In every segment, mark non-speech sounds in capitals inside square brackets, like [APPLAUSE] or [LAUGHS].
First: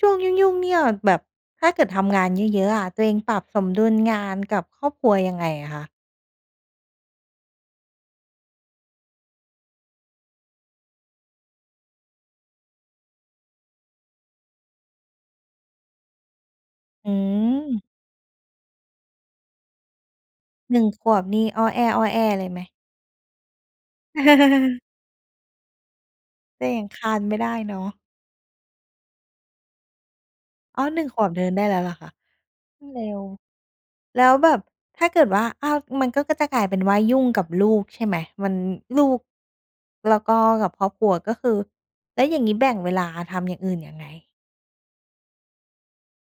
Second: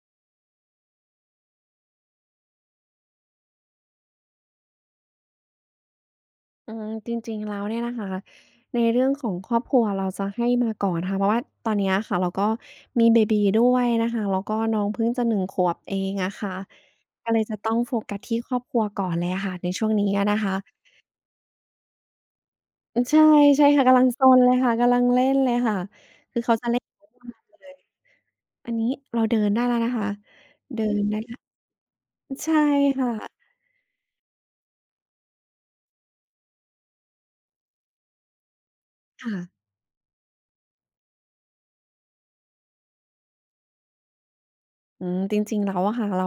ช่วงยุ่ง ๆ เนี่ย แบบถ้าเกิดทำงานเยอะ ๆ อะ ตัวเองปรับสมดุลงานกับครอบครัวยังไงอะคะ? อืม จริง ๆ แล้วเนี่ยนะคะ ในเรื่องของครอบครัวเราจะให้มาก่อนค่ะ เพราะว่าตอนเนี้ยค่ะเราก็มีเบบีด้วยนะคะ แล้วก็น้องพึ่งจะ 1 ขวบเองอะค่ะ อืก็เลยจะต้องม โฟกัสครอบครัวก่อนเลยค่ะในช่วงนี้อะนะคะ 1 ขวบนี่ อ้อแอ้ ๆ เลยไหม? อืม ใช่ ๆ ค่ะ กำลังซนเลยค่ะ [CHUCKLES] กำลังเล่นเลยค่ะ คือเขาก็จะเลย่ัน งคลานไม่ได้[UNINTELLIGIBLE] เลเนย าะ อันนี้เราเดินได้แล้วนะคะ เอด้ิอ หนนึ่ง ไดข้วแบล้เว ดินได้แล้วเหรอคะ? ใช่อือ เรค่็ว ะ แล้วแบบถ้าเกิดว่า อ้าว มันก็จะกลายเป็นว่ายุ่งกับลูกใช่ไหม? มัน ลูก ค่ะ แล้วก็กับครอบครัวก็คือ แล้วอย่างงี้แบ่งเวลาทำอย่างอื่นยังไง? อืม จริง ๆ แล้วอะค่ะเรา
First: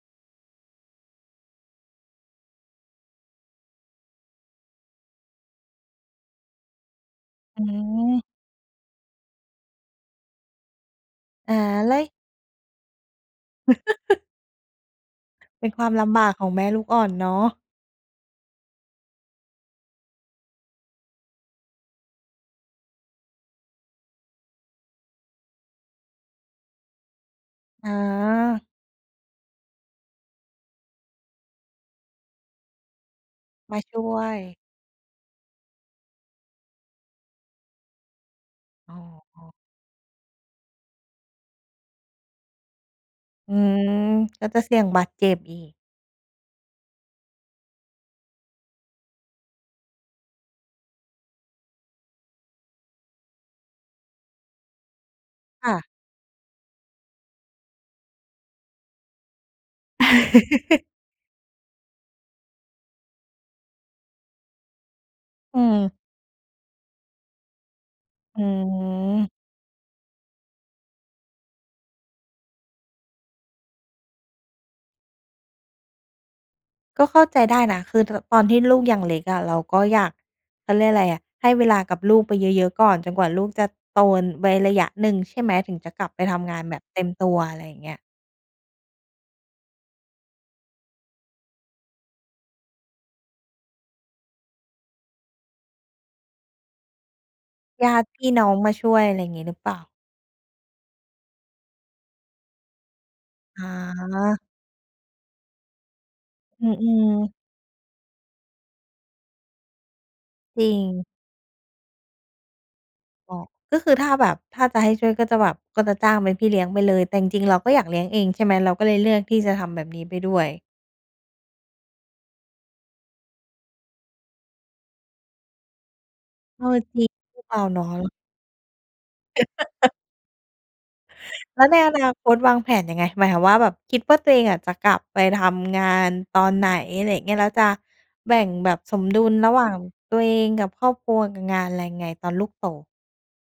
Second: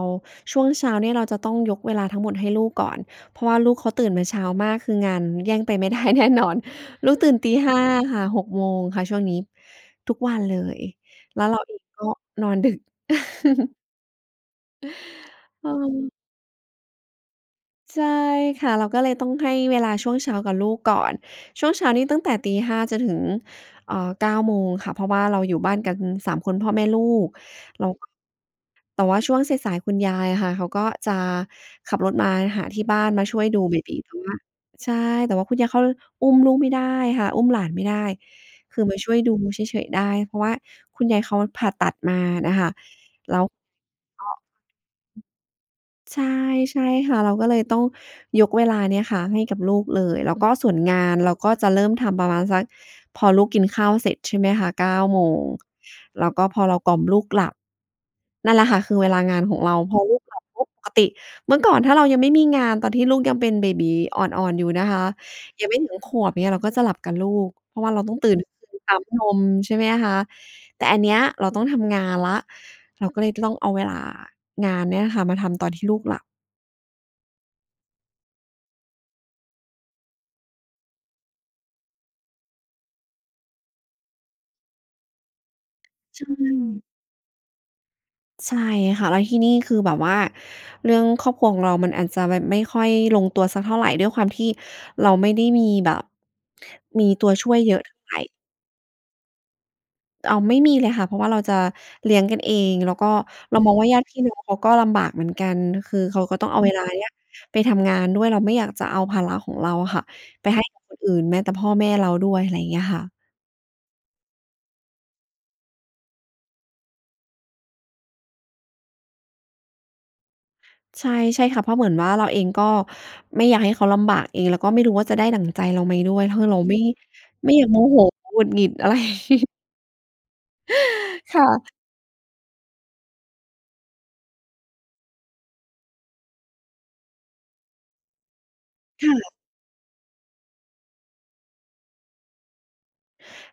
ช่วงเช้าเนี่ย เราจะต้องยกเวลาทั้งหมดให้ลูกก่อน เพราะว่าลูกเขาตื่นมาเช้ามาก คืองานแย่งไป ไม่ได้ แน่นอน ลูกตื่น ตีอ๋ห้า ค่อ ะ 6:00 ค่ะ ช่วงนี้ทุกวันเลย แล้วอา เราเองแล้ก็ว นอนดึก [CHUCKLES] [CHUCKLES] เป็นความลเออ ำบากของแม่ลูกอ่อนเนาะ ใช่ค่ะ เราก็เลยต้องให้เวลาช่วงเช้ากับลูกก่อน ช่วงเช้านี้ตั้งแต่ 5:00 จนถึง เอ่อ 9:00 ค่ะ เพราะว่าเราอยู่บ้านกัน 3 คน พ่อ แม่ ลูก เรอาา ก็ แต่ว่าช่วงสาย ๆ คุณยายค่ะ เขาก็จะขับรถมาหาที่บ้านมาช่วยดูมเบาบชี ่แต่วว่า ย ใช่ แต่ว่าคุณยายเขาอุ้มลูกไม่ได้ค่ะ อุ้มหลานไม่ได้ คืออม้าช่วยดูอ เฉย ๆ ได้ เพราะว่าคุณยายเขาผ่าตัดมาน่ะค่ะ แล้วอืก็ อ ก็จะเสี่ยงบาดเจ็บอีก ใช่ ใช่ค่ะ เราก็เลยต้องยกเวลาเนี้ยค่ะให้กับลูกเลย แล้วก็ส่วนงานเราก็จะเริ่มทำประมาณสัก พอลูกกินข้าวเสร็จใช่ไหมคะ 9:00 ค่ะ แล้วก็พอเรากล่อมลูกหลับ นั่นแหละค่ะคือเวลางานของเรา พอลูกหลับปุ๊บ ปกติเมื่อก่อนถ้าเรายังไม่มีงาน ตอนที่ลูกยังเป็นเบบีอ่อน ๆ อยู่นะคะ อืยังไม่ถึอ งขวบเนี่ยเราก็จะหลับกับลูก เพราะว่าเราต้องตื่อนขึ้นมาปั๊มนืม ม ใช่ไหมคะ แต่อันเนี้ยเราต้องทำงานแล้ว เราก็เลยจะต้องเอาเวลางานเนี่ยค่ะมาทำตอนที่ลูกหลับ ก็เข้าใจได้นะ คือเธอ ตอนที่ลูกยังเล็กอะเราก็อยาก เขาเรียกไรอะ ให้เวลากับลูกไปเยอะ ๆ ก่อนจนกว่าลูกจะโต ไว้ระยะหนึ่งใช่ไหม? ถึงจะกลับใไชปทำงานแบบ่ เต็มตัว ไรเงี้ย ใช่ค่ะ แล้วที่นี่คือแบบว่าเรื่องครอบครัวของเรามันอาจจะแบบไม่ค่อยลงตัวสักเท่าไร ด้วยความที่เราไม่ได้มีแบบ มีตัวช่วยเยอะญเทา่าติ ไร พี่น้องมาช่วย อะไรงี้หรือเปล่า? เอาไม่มีเลยค่ะ เพราะว่าเราจะเลี้ยงกันเอง แล้วก็เราอมองว่าญาติพี่น้อา งเขาก็ลำบากเหมือนกัน คือเขาก็ต้องเอาอืเวลาเนีอ ้ยๆ ไปทำงานด้วย เราไม่อยากจะเอาภาระของเราค่ะไปจให้ริกับคนง อื่น แม้แต่พ่อแม่เราด้วย ไรเงี้ยค่ะ อ๋อ ก็คือถ้าแบบ ถ้าจะให้ช่วยก็จะแบบก็จะจ้างเป็นพี่เลี้ยงไปเลย แต่จริง ๆ เราก็อยากเลี้ยงเองใช่ไหม เราก็เลยเลือกที่จะทำแบบนี้ไปด้วย? ใช่ ใช่ค่ะ เพราะเหมือนว่าเราเองก็ไม่อยากให้เขาลำบากเอง แล้วก็ไม่รู้ว่าจะได้ดั่งใจเราไหมด้วย ถ้าเกิดเรเาอไมอ ่ จริง ลูกไม่เรอายากโเมนาโหะ หงุดหงิด อะไรงี้ [LAUGHS] ค่แล้ะ วในอนาคตวางแผนยังไง? หมายความว่าแบบคิดว่าตัวเองอะจะกลับไปทำงานตอนไหน อะไรเงี้ย? แล้วจะแบ่งแบบสมค่ดุะ ลระหว่างตัวเองกับครอบครัวกับงานไรไง ตอนลูกโต?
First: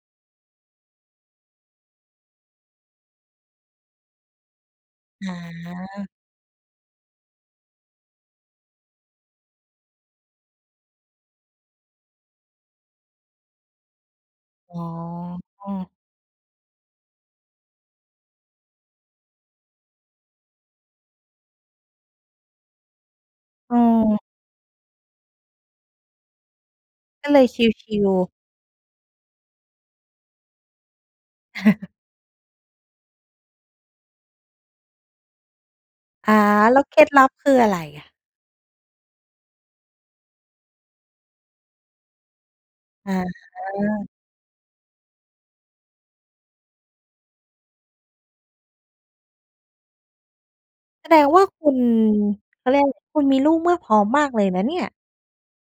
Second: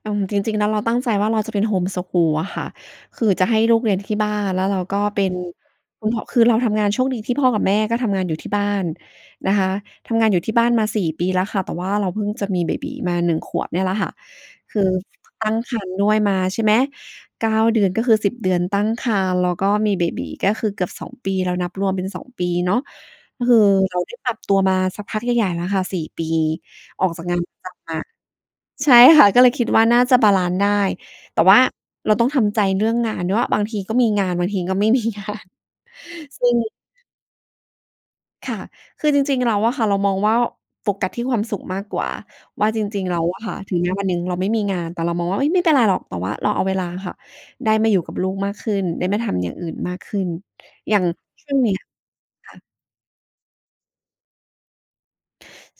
อืม จริง ๆ แล้วเราตั้งใจว่าเราจะเป็นโฮมสกูลอะค่ะ คือจะให้ลูกเรียนที่บ้าน แล้วเราก็เปอ็น า [UNINTELLIGIBLE] คือเราทำงาน โชคดีที่พ่อกับแม่ก็ทำงานอยู่ที่บ้านนะคะ ทำงานอยู่ที่บ้านมา 4 ปีแแล้วค่ะ แต่ว่าเราพึ่งจะมีเบบีมา 1 ขวบเนี่ยล่ะค่ะ อค๋ือตั้งครอ รภ์ด้วยมาใช่ไหม 9 เดือน ก็คือ 10 เดือนตั้งครรภ์ แล้วก็มีเบบีก็คือเกือบ 2 ปีแล้ว นับรวมเป็น 2 ปีเนาะ ก็คือเราไดเอ้อ ปรับตัวมาสักพักใหญ่ ๆ แล้วค่ะ 4 ปี ออกจากก็งเาลนยปรชะจำมิา ล ๆ ใช่ค่ะ ก็เลยคิดว่าน่าจะบาลันซ์ได้ แต่ว่า[CHUCKLES] เราต้องทำใจเรื่องงานด้วยว่า บางทีก็มีงาน บางทีก็ไม่ มีงาน อา ซึ่ง แล้วเคล็ดลับคืออะไรอะ? ค่ะ คือจริง ๆ แล้วอะค่ะ เรามองว่าโฟกัสที่ความสุขมากกว่า ว่าจริง อๆ แล้า วอะค่ะ ถึงแม้วันหนึ่งเราไม่มีงาน แต่เรามองว่า เฮ้ย ไม่เป็นไรหรอก แต่ว่าเราเอาเวลาค่ะได้มาอยู่กับลูกมากขึ้น ได้มาทำอย่างอื่นมากขึ้น อย่างแสดงว่าช่วงคุเนี้ณ ย ค่ะ เขาเรียก คุณมีลูกเมื่อพร้อมมากเลยนะเนี่ย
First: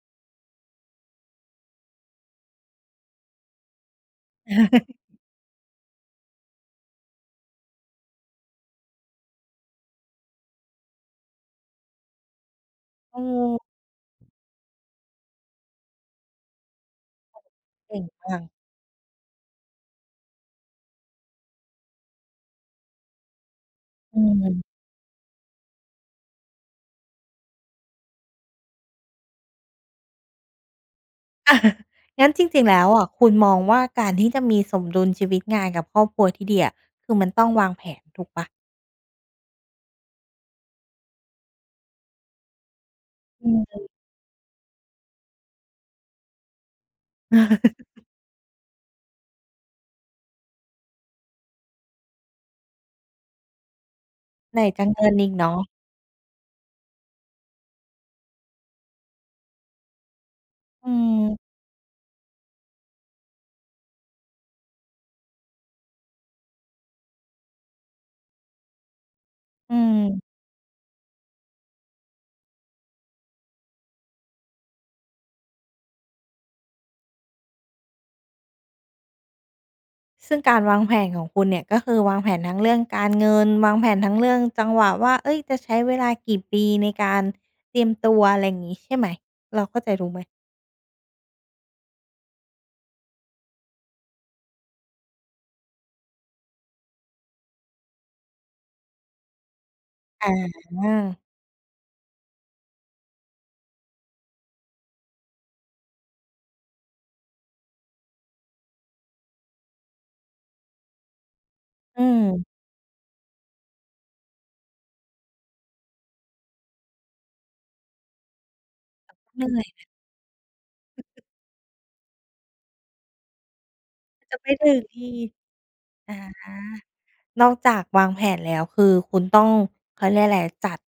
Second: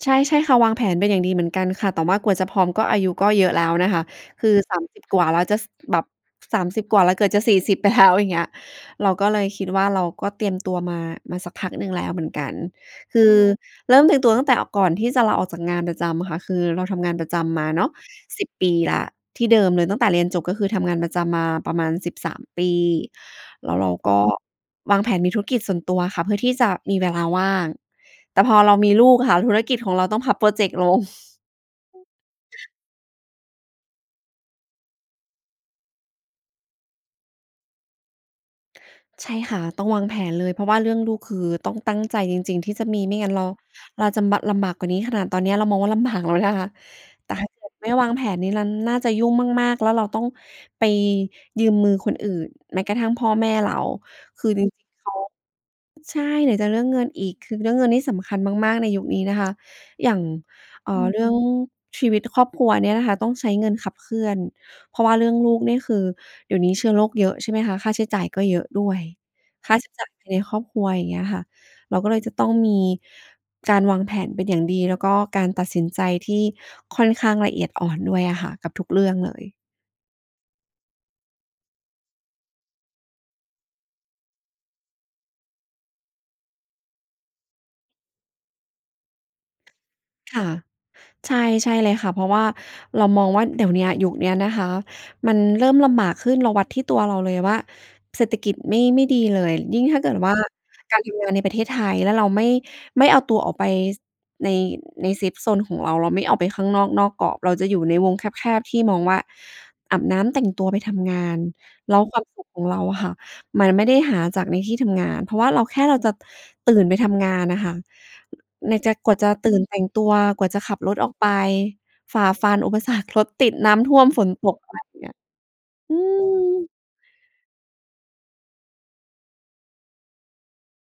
ใช่ ๆ ค่ะ วางแผนเป็นอย่างดีเหมือนกันค่ะ แต่ว่ากว่าจะพร้อมก็อายุก็เยอะแล้วนะคะ คือ 30 ก[CHUCKLES] ว่าแล้วจะ ส แบบ 30 กว่าแล้วเกือบจะ 40 ไปแล้ว อย่างเงี้ย เราก็เลยคิดว่าเราก็เตรียมตัวมา มาสักพักหนึ่งแล้วเหมือนกัน เคอือเริ่มเตรียมตัอ วตั้งแต่ออก ก่อนที่จะลาออกจากงานประจำค่ะ คือเราทำงานประจำมาเนาเะ ก่งจัสง ิบ ปีแล้วที่เดิมเลย ตั้งแต่เรียนจบก็คือทำงานประจำมาประมาณ 13 ปี แล้วเรากอื็ม วางแผนมีธุรกิจส่วนตัวค่ะ เพื่อที่จะมีเวลาว่าง แต่พอเรามีลูกค่ะ ธุรกิจของเราต้องพับพรอเจกต์ลง [CHUCKLES] งั้นจริง ๆ แล้วอะ คุณมองว่าการที่จะมีสมดุลชีวิตงานกับครอบครัวที่ดีอะ คือมันต้องวางแผนถูกเปล่า? ใช่ค่ะ ต้องวางแผนเลย เพราะว่าเรื่องลูกคือต้องตั้งใจจริง ๆ ที่จะมี ไม่งั้นเรา อืม เราจำบะ ลำบากกว่านี้ ขนาดตอนเนี้ยเรามองว่าลำบากแล้วนะคะ แต่ถ้าเกิดไม่ว[CHUCKLES] างแผนนี่นั่น น่าจะยุ่งมาก ๆ แล้วเราต้องไปยืมมือคนอื่น แม้กระทั่งพ่อแม่เรา คือไหนจรกิาง รเๆ งเขิา นอีกเนาะ ใช่ ไหนจะเรื่องเงินอีก คือเรื่องเงินนี่สำคัญมาก ๆ ในยุคนี้นะคะ อย่าง อเือ่อ เรื่องม ชีวิตครอบครัวเนี้ยนะคะต้องใช้เงินขับเคลื่อน เพราะว่าเรื่องลูกนี่ คือเดี๋ยวนี้เชื้อโรคเยอะ ใช่ไหมคะ ค่าใช้จ่ายก็เยอะด้วย คอื่าใช้จ่ายม ในครอบครัว อย่างเงี้ยค่ะ เราก็เลยจะต้องมีการวางแผนเป็นอย่างดี แล้วก็การตัดสินใจที่ค่อนข้างละเอียดอ่อนด้วยอะค่ะ กับทุกเรื่องเลย ซึ่งการวางแผนของคุณเนี่ย ก็คือวางแผนทั้งเรื่องการเงิน วางแผนทั้งเรื่องจังหวะว่า เฮ้ย จะใช้เวลากี่ปีในการเตรียมตัว ไรงี้ใช่ไหม เราเข้าใจถูกไหม? ค่ะ ใช่ ใช่เลยค่ะ เพราะว่าเรามองว่าเดี๋ยวเนี้ย ยุคเนี้ยนะคะ มันเริ่มลำบากขึ้น เราวัดที่ตัวเราเลยว่าเศรษฐกิจไม่ ไม่ดีเลย ยิ่งถ้าเกิดวอ่าการมีา งานในประเทศไทย แล้วเราไม่ ไม่เอาตัวออกไป ส ใน ในเซฟโซนของเรา เราไม่ออกไปข้างนอก นอกกรอบ เราจะอยู่ในวงแคบ ๆ ที่มองว่า อาบน้ำ แต่งตัว ไปทำงาน แล้อวืความสุม ขของเราค่ะ มันไม่ได้หาจากในที่ทำงาน เพราะว่าเราแค่เราจะตื่นไปทำงานน่ะค่ะ ไหนจะกว่าจะเหนื่อตยืไ่หม? นแต่งตัว กว่าจะขับรถออกไป ฝ่าฟันอุปสรรค รถติด น้ำท่วม ฝนจะไตปกถึมงาอเนี ี่ย อือา ม นอกจากวางแผนแล้วคือคุณต้อง เขาเรียกไร จัด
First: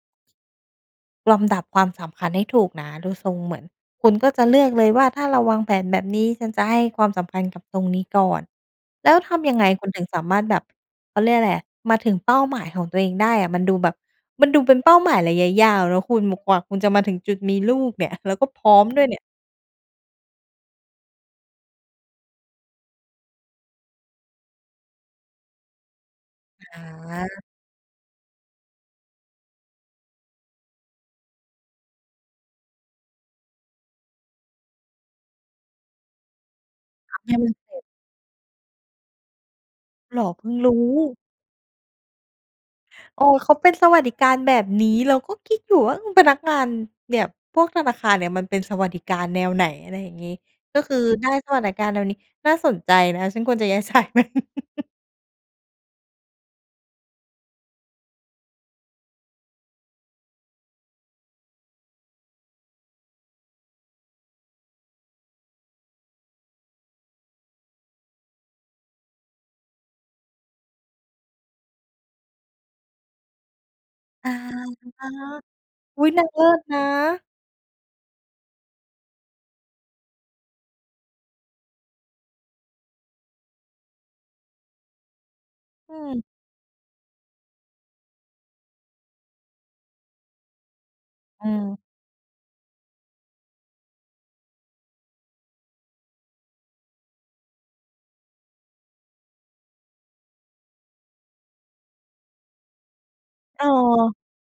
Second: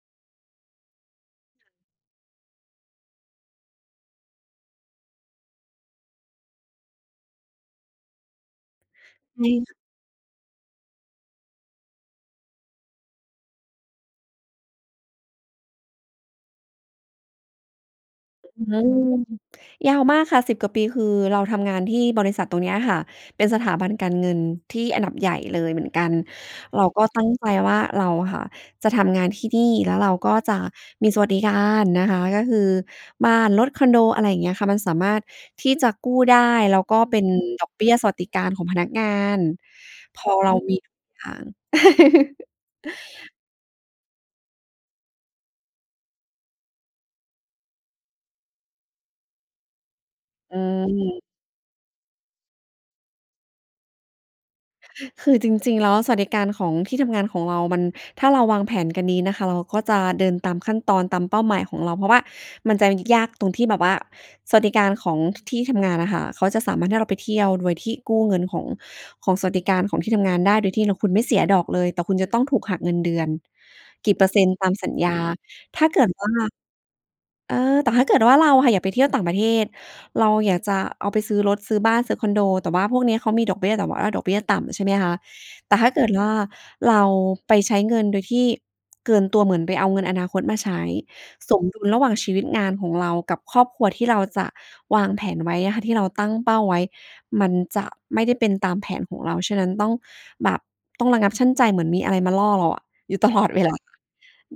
ลำดับความสำคัญให้ถูกนะ ดูทรงเหมือนคุณก็จะเลือกเลยว่า ถ้าเราวางแผนแบบนี้ฉันจะให้ความสำคัญกับตรงนี้ก่อน แล้วทไมำย่ ังไงค คุณถึงสามารถแบบ เขาเรียกไรอะ มาถึงเป้าหมายของตัวเองได้อะ? มันดูแบบ มันดูเป็นเป้าหมายระยะยาว แล้วคุณบอกว่าคุณจะมาถึงจุดมีลูกเนี่ย แล้วก็พอืรอฮ้อืมด้วยเอ นี่ย? ยาวมากค่ะ 10 กว่าปีคือเราทำงานที่บริษัทตรงเนี้ยค่ะ เป็นสถาบันการเงินที่อันดับใหญ่เลยเหมือนกัน อเราก็ตั้งา ใจว่าเราค่ะ จะทำงานที่นี่แล้วเราก็จะมีสวัสดิการนะคะ ก็คือบ้าน รถ คอนโด อะไรเงี้ยค่ะ มันสามารถที่จะกู้ได้ แล้วก็ทเป็ำนให้มันเดอสกร็เบจ ี้ยสวัสดิการของพนักงาน เหรพอ อพึเ่รางรูม้ ีทุกอย่าง [CHUCKLES] โอ้โฮ เขาเป็นสวัสดิการแบบนี้เราก็คิดอยู่ว่า อืม พนักงานเนี่ย พวกธนาคารเนี่ย มันเป็นสวัสดิการแนวไหน อะไรอย่างงี้ อืก็คือม ได้สวัสดิการแนวนี้น่าสนใจนะ ฉันควรจะอยาก ใช้มัน [CHUCKLES] คือจริง ๆ แล้วอะสวัสดิการของที่ทำงานของเรามัน ถ้าเราวางแผนกันดีนะคะ เราก็จะเดินตามขั้นตอนตามเป้าหมายของเรา เพราะว่ามันจะยากตรงที่แบบว่าสวัสดิการของ ท ที่ทำงานอะค่ะ เขาจะสามารถให้เราไปเที่ยวโดยที่กู้เงินของ ของสวัสดิการของที่ทำงานได้ โดยที่แล้วคุณไม่เสียดอกเลย แต่คุณจะต้องถูกหักเงินเดือนกี่เปออะร์เซ็นต์ตามสัญฮะ ญา ถ้าเอกุ๊ิย ดนวา่งา เลิศนะ เออ แต่ถ้าเกิดว่าเราค่ะอยากไปเที่ยวต่างประเทศ เราอยากจะเอาไปซื้อรถ ซื้อบ้าน ซื้อคอนโด แต่ว่าพวกเนี้ยเขามีดอกเบี้ย แต่ว่าดอกเบี้ยต่ำ ใช่ไหมคะ แต่ถ้าอืเกิดวม ่า เราไปใช้เงินโดยที่เกินตัว เหมือนไปเอาเงินอนาคตมาใช้ อืสมม ดุลระหว่างชีวิตงานของเรากับครอบครัวที่เราจะวางแผนไว้ค่ะ ที่เราตั้งเป้าไว้ มันจะไม่ได้เป็นตามแผนของเรา ฉะนั้นต้อง แบบต้องระงับชั่งใจเหมือนมีอะไรมาล่อเราอะอยู่ตลอดเเวออ ลา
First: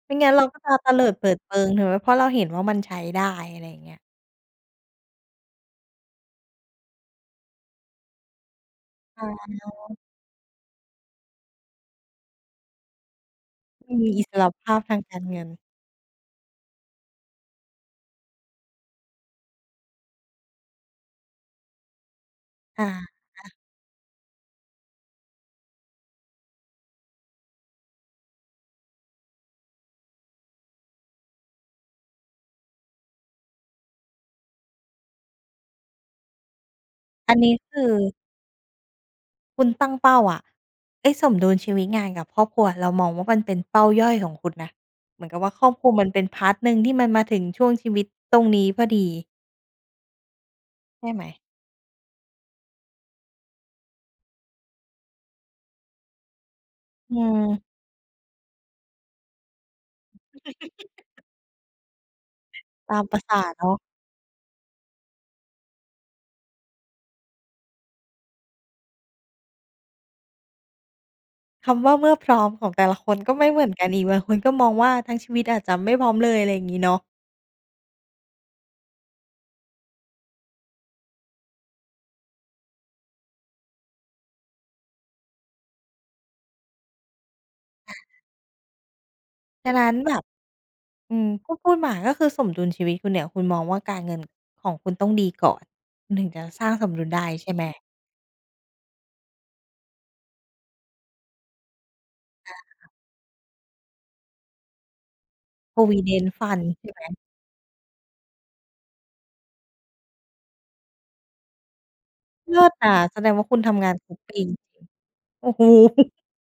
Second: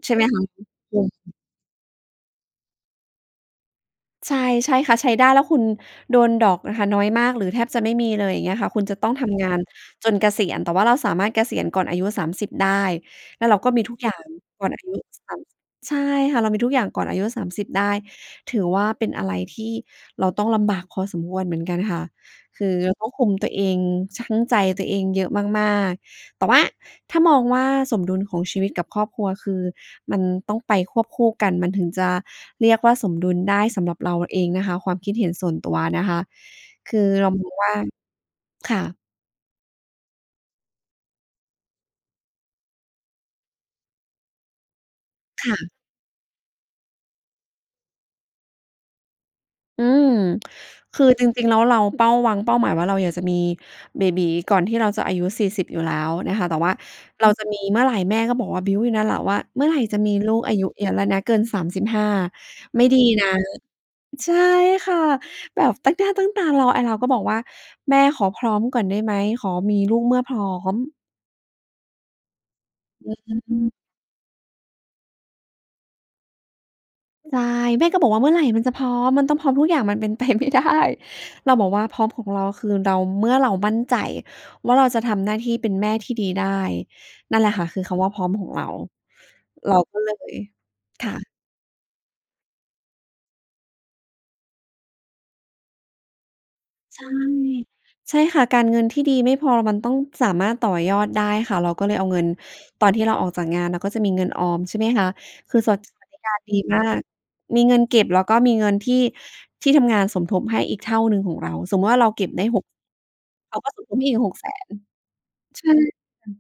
ไใมช่่ไหมงั้นคเระ าก็จะเตอืลิดเปิม ดเปิง ถึงแบบ เพราะเราเห็นว่ามันใช้ได้ อะไรเงี้ย ใช่ ใช่ค่ะ ใช้ได้แล้วคุณโดนดอกนะคะน้อยมากหรือแทบจะไม่เลย เงี้ยคะ คุณจะต้องอทำงานา จนเกษียณ แต่ว่าเราสามารถเกษียณก่อนอายุ 30 ได้ แล้วเราก็มีทุกมอยี่าอิงสระก่ภอนาอพายทุ างการสาเงมิน สิบ ใช่ค่ะ เรามีทุกอย่างก่อนอายุ 30 ได้ ถือว่าเป็นอะไรที่เราต้องลำบากพอสมควรเหมือนกันค่ะ คืออเราก็คุมตัา วเอง ชั่งใจตัวเองเยอะมาก ๆ แต่ว่าถ้ามองว่า สมดุลของชีวิตกับครอบครัว คือมันต้องไปควบคู่กัน มันถึงจะเรียกว่าสมดุลได้ สำหรับเราเองนะคะ ความคิดเห็นส่วนตัวนะคะ คือเรอาันมนี้องว่คา ือ ค่ะ คุณตั้งเป้าอะ ไอ้สมดุลชีวิตงานกับครอบครัวเรามองว่ามันเป็นเป้าย่อยของคุณนะ เหมือนกับคว่า่คระ อบครัวมันเป็น พาร์ต หนึ่งที่มันมาถึงช่วงชีวิตตรงนี้พอดี อืม คใชือ่ไจหม? ริง ๆ แล้วเรา เป้า วางเป้าหมายไว้เราอยากจะมีเบบีก่อนที่เราจะอายุ 40 อยู่แล้วนะคะ แต่ว่าอืเราจะมีม เมื่อไหร่ แม่ก็บอกว่าบิ้วอยู่เนี่ยล่ะว่า เมื่อไหร่จะมีลูก อายุเยอะแล้วนะ [CHUCKLES] เกิน 35 ไม่ตดีามประนะ สาเนาะ ใช่ค่ะ แบบตั้งหน้าตั้งตารอ ไอ้เราก็บอกว่า แม่ขอพร้อมก่อนได้ไหม ขอมีลูกเมื่อพร้อม คำว่าเมื่อพร้อมของแต่ละอคืนก็ไม่เหมือม นกันอีก บางคนก็มองว่าทั้งชีวิตอาจจะไม่พร้อมเลย อะไรงี้เนาะ ใช่ แม่ก็บอกว่าเมื่อไหร่มันจะพร้อม มันต้องพร้อมทุกอย่างมัน เป็นไปไม่ได้ เราบอกว่าพร้อมของเราคือเรา เมื่อเรามั่นใจว่า เราจะทำหน้าที่เป็นแม่ที่ดีได้ นั่นแหละค่ะคือคอำว่าพา ร้อมของเรา ฉเระานั้นก็เแลบบ ย ค่อืม ะ ก็พูดมาก็คือสมดุลชีวิตคุณเนี่ย คุณมองว่าการเงินของคุณต้องดีก่อน คุณถึงจะสร้างสมใดชุ่ ลได้ ใช่ไหม? ใช่ค่ะ การเงินที่ดีไม่พอ มันต้องสามารถต่อยอดได้ค่ะ เราก็เลยเอาเงินค่ตอะ นที่เราออกจากงาน เราก็จะมีเงินออม ใช่ไหมคะ คือสวัสดิ สวัสดิกProvident ารดีFund มาใช่ไก หม? มีเงินเก็บ แล้วก็มีเงินที่ที่ทำงานสมทบให้อีกเท่าหนึ่งของเรา สมมุติว่าเราเก็บได้ เล6 ิศอะ แสดงว่าเคขุาณกท็สำมงาทนบให้ครอีบก หปกีแสจน ริง ๆ โอ้โใฮ! ช่ อืม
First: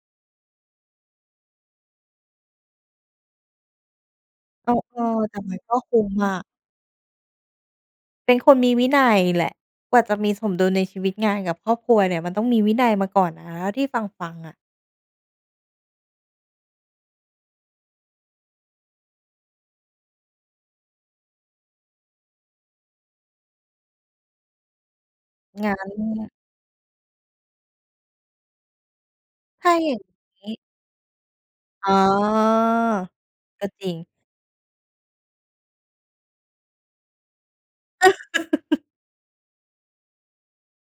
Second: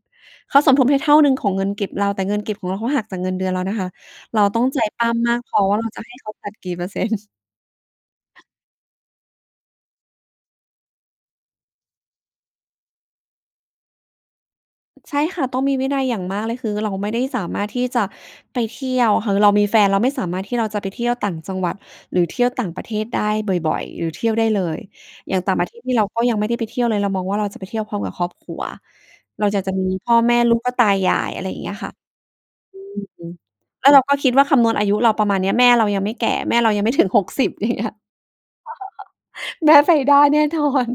เขาสมทบให้เท่าหนึ่งของเงินเก็บเรา แต่เงินเก็บของเรา เขาหักจากเงินเดือนเรานะคะ เราต้องเราใจกป็ ล้ำมแตา่กพมันอกว่็าเราคุจ้ะมให้เขอาะ ตัดกี่เปอร์ เซ็นต์ เป็นคนมีวินัยแหละ กว่าจะมีสมดุลในชีวิตงานกับครอบครัวเนี่ยมันต้องมีวินัยมาก่อนนะที่ฟัง ๆ อะ ใช่ค่ะ ต้องมีวินัยอย่างมากเลย คือเราไม่ได้สามารถที่จะไปเที่ยว คือเรามีแฟนเราไม่สามารถที่เราจะไปเที่ยวต่างจังหวัด หรือเที่ยวต่างประเทศได้บ่อย ๆ หรือเที่ยวได้เลย อย่างต่างประงเัท้ศนี่เราก็น ยังไม่ได้ไปเที่ยวเลย เรามองว่าเราจะไปเที่ยวพร้อมกับครอบครัว เราอยาถกจ้าะมี อย่างพ่อ แม่ งีลู้ ก แล้วก็ตา ยาย อะไรเงี้ยคอ๋่อ ะ อืม ก็จแลร้ิวเรง าก็คิดว่าคำนวณอายุเราประมาณเนี้ย แม่เรายังไม่แก่ แม่เรายังไม่ถึง 60 อย่างเงี้ย [LAUGHS] [CHUCKLES] แม่ไปได้แน่นอน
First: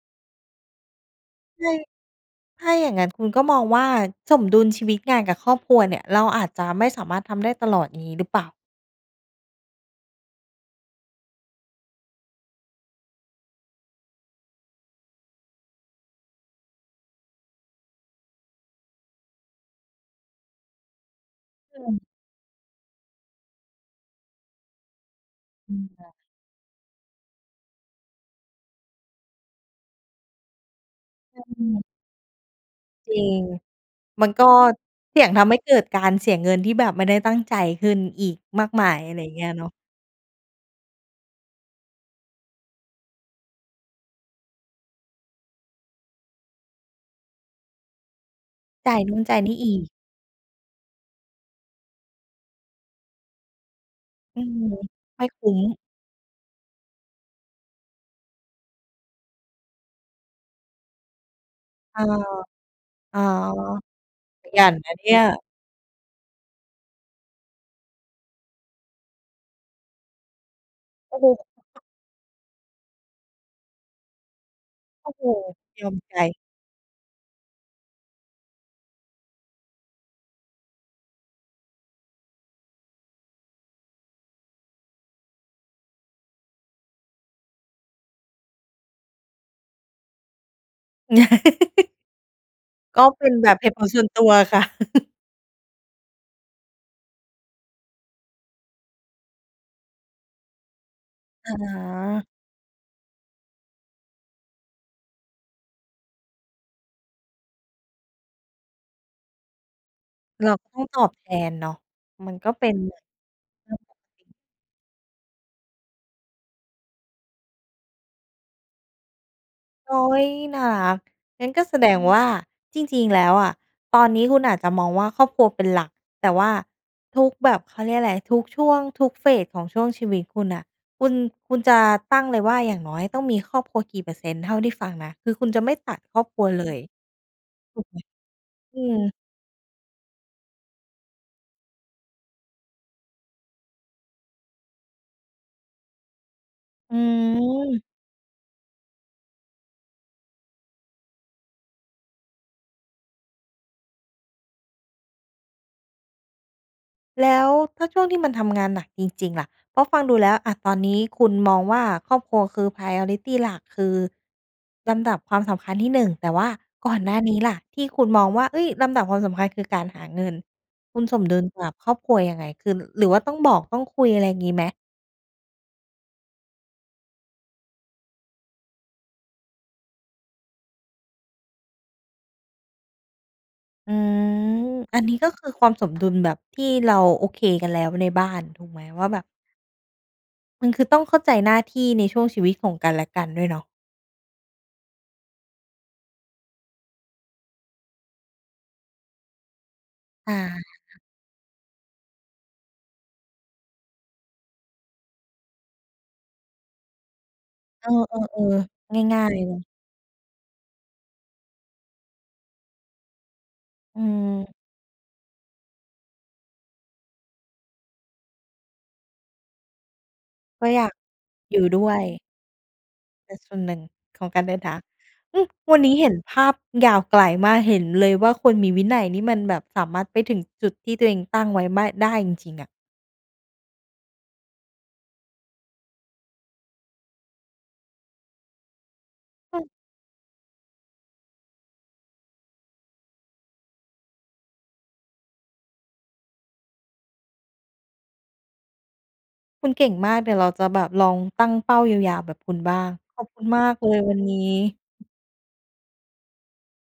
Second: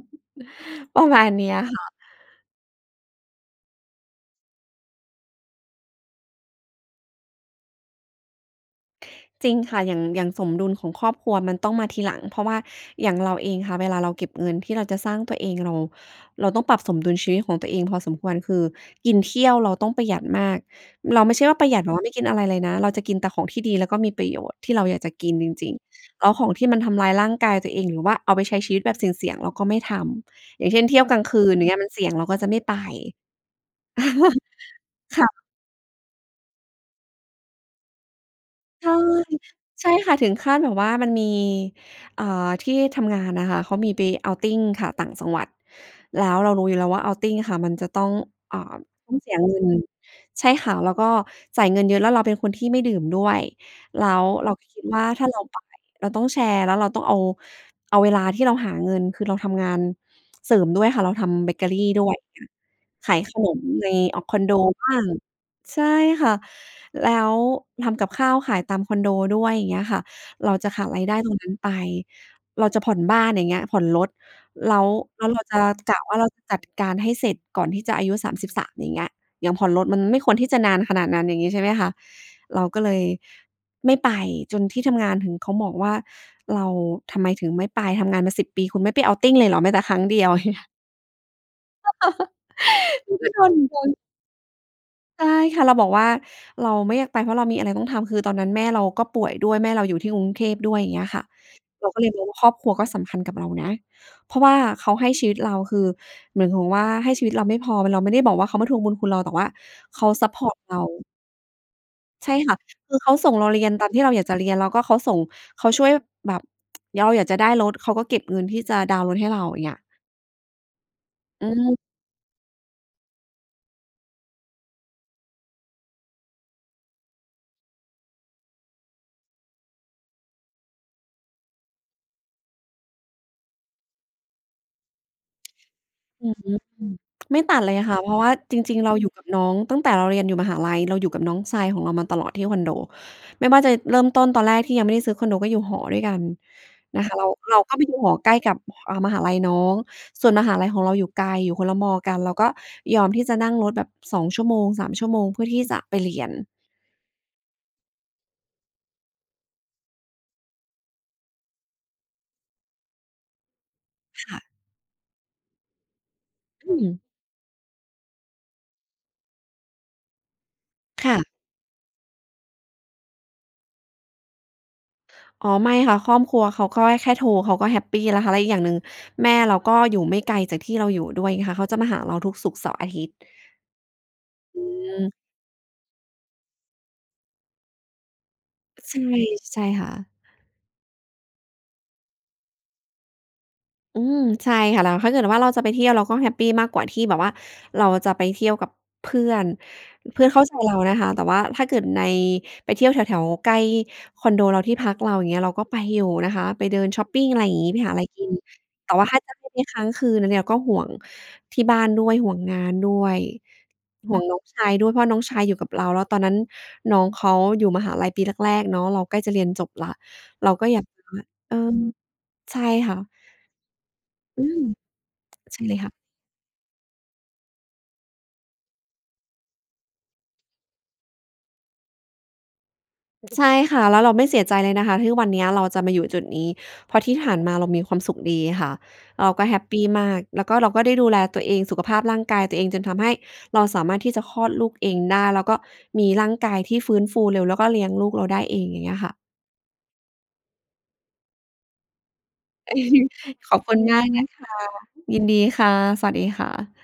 ประมาณเนี้ยจริคง ่ะ ถ้าอย่างงั้นคุณก็มองว่าสมดุลชีวิตงานกับครอบครัวเนี่ย เราอาจจะไม่สามารถทำได้ตลอด งี้หรือเปล่า? จริงค่ะ อย่าง อย่างสมดุลของครอบครัวมันต้องมาทีหลัง เพราะว่าอย่างเราเองค่ะ เวลาเราเก็บเงินที่เราจะสร้างตัวเอง เรา เราต้องปรับสมดุลชีวิตของตัวเองพอสมควร คือกินเที่ยวเราต้องประหยัดมาก เราไม่ใช่ว่าประหยอืัดแบบว่าม ไม่กินอะไรเลยนะ เราจะกินแต่ของที่ดีแล้วก็มีประโยชน์ ที่เราอยากจะกินจริอง ืม ค่ะ ๆ แล้วของที่มันทำร้ายร่างกายตัวเอง หรือว่าเอาไปใช้ชีวิตแบบเสี่ยง ๆ เราก็ไม่ทำ อย่างเช่น เที่ยวกลางคก็ืน นี่เงไี้ย ง มันเสี่ยงเราก็จะไม่ไป จริง มันก[CHUCKLES] ็เสคี่ย่งะ ทำให้เกิดการเสียเงินที่แบบไม่ได้ตั้งใจขึ้นอีกมากมใชา่ ย อะไรเงี้ยเนาะ ใช่ค่ะ ถึงขั้นแบบว่ามันมี เอ่อ ที่ทำงานนะคะ เขามีไป outing ค่ะ ต่างจังหวัด แล้วเรารู้อยู่แล้วว่า outing ค่ะ มันจะต้อง อ่า จ่ายตนู้อง่นเสจี่ายยนเงี่ิน อีก ใช่ค่ะ แล้วก็จ่ายเงินเยอะ แล้วเราเป็นคนที่ไม่ดื่มด้วย แล้วอืเราม ก็คิดว่าไมถ่้าเราคุ้ไปม เราต้องแชร์ แล้วเราต้องเอา เอาเวลาที่เราหาเงินคือเราทำงานเสริมด้วยค่ะ เราทำเบเกอรีเอดอ ้วย ขอา๋อ ยขนมใน อ่า คอนขโดยันบน้ะาเง นี่ย ใช่ค่ะ แล้วทำกับข้าวขายตามคอนโดด้วย อย่างเงี้ยค่ะ เราจะขาดรายไดก็้เลตยรงแบนั้บ นไป [UNINTELLIGIBLE] เราจะผ่อนบ้าน อย่างเงี้ย ผ่อนรถ แล้ว โอ้แโลฮ ้วเราจะ ยอกมะวใ่าเราจ จัดการให้เสร็จก่อนที่จะอายุ 33 อย่างเงี้ย อย่างผ่อนรถมันไม่ควรที่จะนานขนาดนั้น อย่างงี้ ใช่ไหมคะ เราก็เลยไม่ไปจนที่ทำงานถึงเขาบอกว่า เราทำไมถึงไม่ไป ทำงานมา 10 ปีคุณไม่ไป outing เลยเหรอแม้แต่ครั้งเดียว เงี้ย [CHUCKLES] ก[CHUCKLES] ็ถึงเปก็ับนโดแบนบเหตบุผ่ลน ส่วนตัวอะค่ะ [CHUCKLES] ใช่ค่ะ เราบอกว่าเราไม่อยากไป เพราะเรามีอะไรต้องทำ คือตอนนั้นแม่เราก็ป่วยด้วย แม่เราอยู่ที่กรุงเทพด้วย เงี้ยค่ะ อเราก็เลยมอา งว่า ครอบครัวก็สำคัญกับเรานะ เพราะว่าเขาให้ชีวิตเรา คือหมายความว่าให้ชีวิตเราไม่พอ เราไม่ได้บอกว่าเขามาทวงบุญคุณเรา แต่ว่าเขาซัปพเอรรา์ตเรต้า องตอบแทนเนาะ ใมชั่นก็ค่ะ เป็นเหคมืืออนเขาส่งเราเรีเยรืน่องตาปมกที่เราอตยากจิ ะเรียน แล้วก็เขาส่ง เขาช่วยแบบ [TSK] เราอยากจะได้รถ เขาก็เก็บเงินที่จะดาวน์รถให้เรา อย่างเงี้ย อุ๊ย น่ารัก งอัื้นก็แสม ดงว่า จริง ๆ แล้วอะตอนนี้คุณอาจจะมองว่าครอบครัวเป็นหลัก แต่ว่าทุกแบบ เขาเรียกไร ทุกช่วง ทุก Phase ของช่วงชีวิตคุณน่ะ คุณ คุณจะตั้งเลยว่าอย่างน้อยต้องมีครอบครัวกี่เปอร์เซ็นต์ เท่าที่ฟังนะ คือคุณจะไม่ตัดครออบืคอรัฮวึ เลย อืม ไม่ตัดเลถยูกไคห่ม? ะ เพราะว่าจริอืง ๆ เราอยู่ม กับน้อง ตั้งแต่เราเรียนอยู่มหาลัย เราอยู่กับน้องชายของเรามาตลอดที่คอนโด ไม่ว่าจะเริ่มต้นตอนแรกที่ยังไม่ได้ซื้อคอนโดก็อยู่หอด้วยกันอืนะคะ เรา เราก็ไปอ ดูหอที่อยู่ใกล้กับ เอ่อ มหาลัยน้อง ส่วนมหาลัยของเราอยู่ไกล อยู่คนละมอกัน เราก็ยอมที่จะนั่งรถแบบ 2 ชั่วโมง 3 ชั่วโมง เพื่อที่จะไปเรียน แล้วถ้าช่วงที่มันทำงานหนักจริง ๆ ล่ะ เพราะฟังดูแล้ว อ่า ตอนนี้คุณมองว่าครอบครัวคือ Priority หลัก คือค่ะ ลำดับความสำคัญที่ 1 แต่ว่าอืก่ออ นหน้านี้ล่ะที่คุณมองว่า เฮ้ย ลำดับความสำคัญคือการหาเงิน คุณค่สมะ ดุลกับครอบครัวยังไง คือ หรือว่าต้องบอก ต้องคุย อะไรงี้ไหม? อ๋อ ไม่ค่ะ ครอบครัวเขาก็ให้แค่โทร เขาก็แฮปปีแล้วค่ะ แล้วอีกอย่างหนึ่งแม่เราก็อยู่ไม่ไกลจากที่เราอยู่ด้วยค่ะ เขาจะมาหาเราทุกศุกร์ เสาร์ อาทิตย์ อืม อือันนี้ม ก็คือความสมดุลแบบที่เราโอเคกันแล้วในบ้าน ถูกไหม? ใช่ ว่าแบบ ใช่ค่ะ มันคือต้องเข้าใจหน้าที่ในช่วงชีวิตของกันและกันด้วยเนาะ อือ ใช่ค่ะ แล้วถ้าเกิดว่าเราจะไปเที่ยว เราก็แฮปปีมากกว่าที่แบบว่าเราจะไปเที่ยวกับเพื่อน เพื่ออนเขา ้าใจเรานะคะ แต่ว่าถ้าเกิดใน ไปเที่ยวแถว ๆ ใกล้คอนโดเรา ที่พักเราเงี้ย เราก็ไปอยู่นะคะ ไปเดินช็อปปิง อะไรงี้ ไปเอหาไรกิน อ แต่ๆ ว่าๆ ถง้า่าย จะไปๆ เลเที่ย ยวค้างคืน อันนี้ เราก็ห่วงที่บ้านด้วย ห่วงงานด้วย อืห่วงน้องม ชายด้วย เพราะน้องชายอยู่กับเรา แล้วตอนนั้นน้องเขาอยู่มหาลัยปีแรก ๆ เนาะ เราใกล้จะเรียนจบแล้ว เรากก็็อยอยากากแบบว่า เออยอ ู่ด้วย ใช่ค่ะ เป็นส่วนหนึ่งของกอัืนด้วม ยนะ อือ ใช่เวลัยนคน่ะ ี้เห็นภาพยาวไกลมาก เห็นเลยว่าคนมีวินัยนี่มันแบบสามารถไปถึงจุดที่ตัวเองตั้งไว้ไม่ ได้จริง ๆ อะ ใช่ค่ะ แล้วเราไม่เสียใจเลยนะคะ ทุกวันเนี้ยเราจะมาอยู่จุดนี้ เพราะที่ผ่านมาเรามีความสุขดีค่ะ แล้วก็แอฮือ ปปีมาก แล้วก็เราก็ได้ดูแลตัวเอง สุขภาพร่างกายตัวเอง จนทำให้เราสามารถที่จะคลอดลูกเองได้ แล้วก็มีร่างกายที่ฟื้นฟูเร็ว แล้วก็เลี้ยงลูกเราได้เอง อย่างเงี้ยค่ะ คุณเก่งมาก เดี๋ยวเราจะแบบลองตั้งเป้ายาว ๆ แบบคุณบ้าง ขอบค[CHUCKLES] ุณขอมบาคุกณเลมยากวันนะนี้ คะ ยินดีค่ะ สวัสดีค่ะ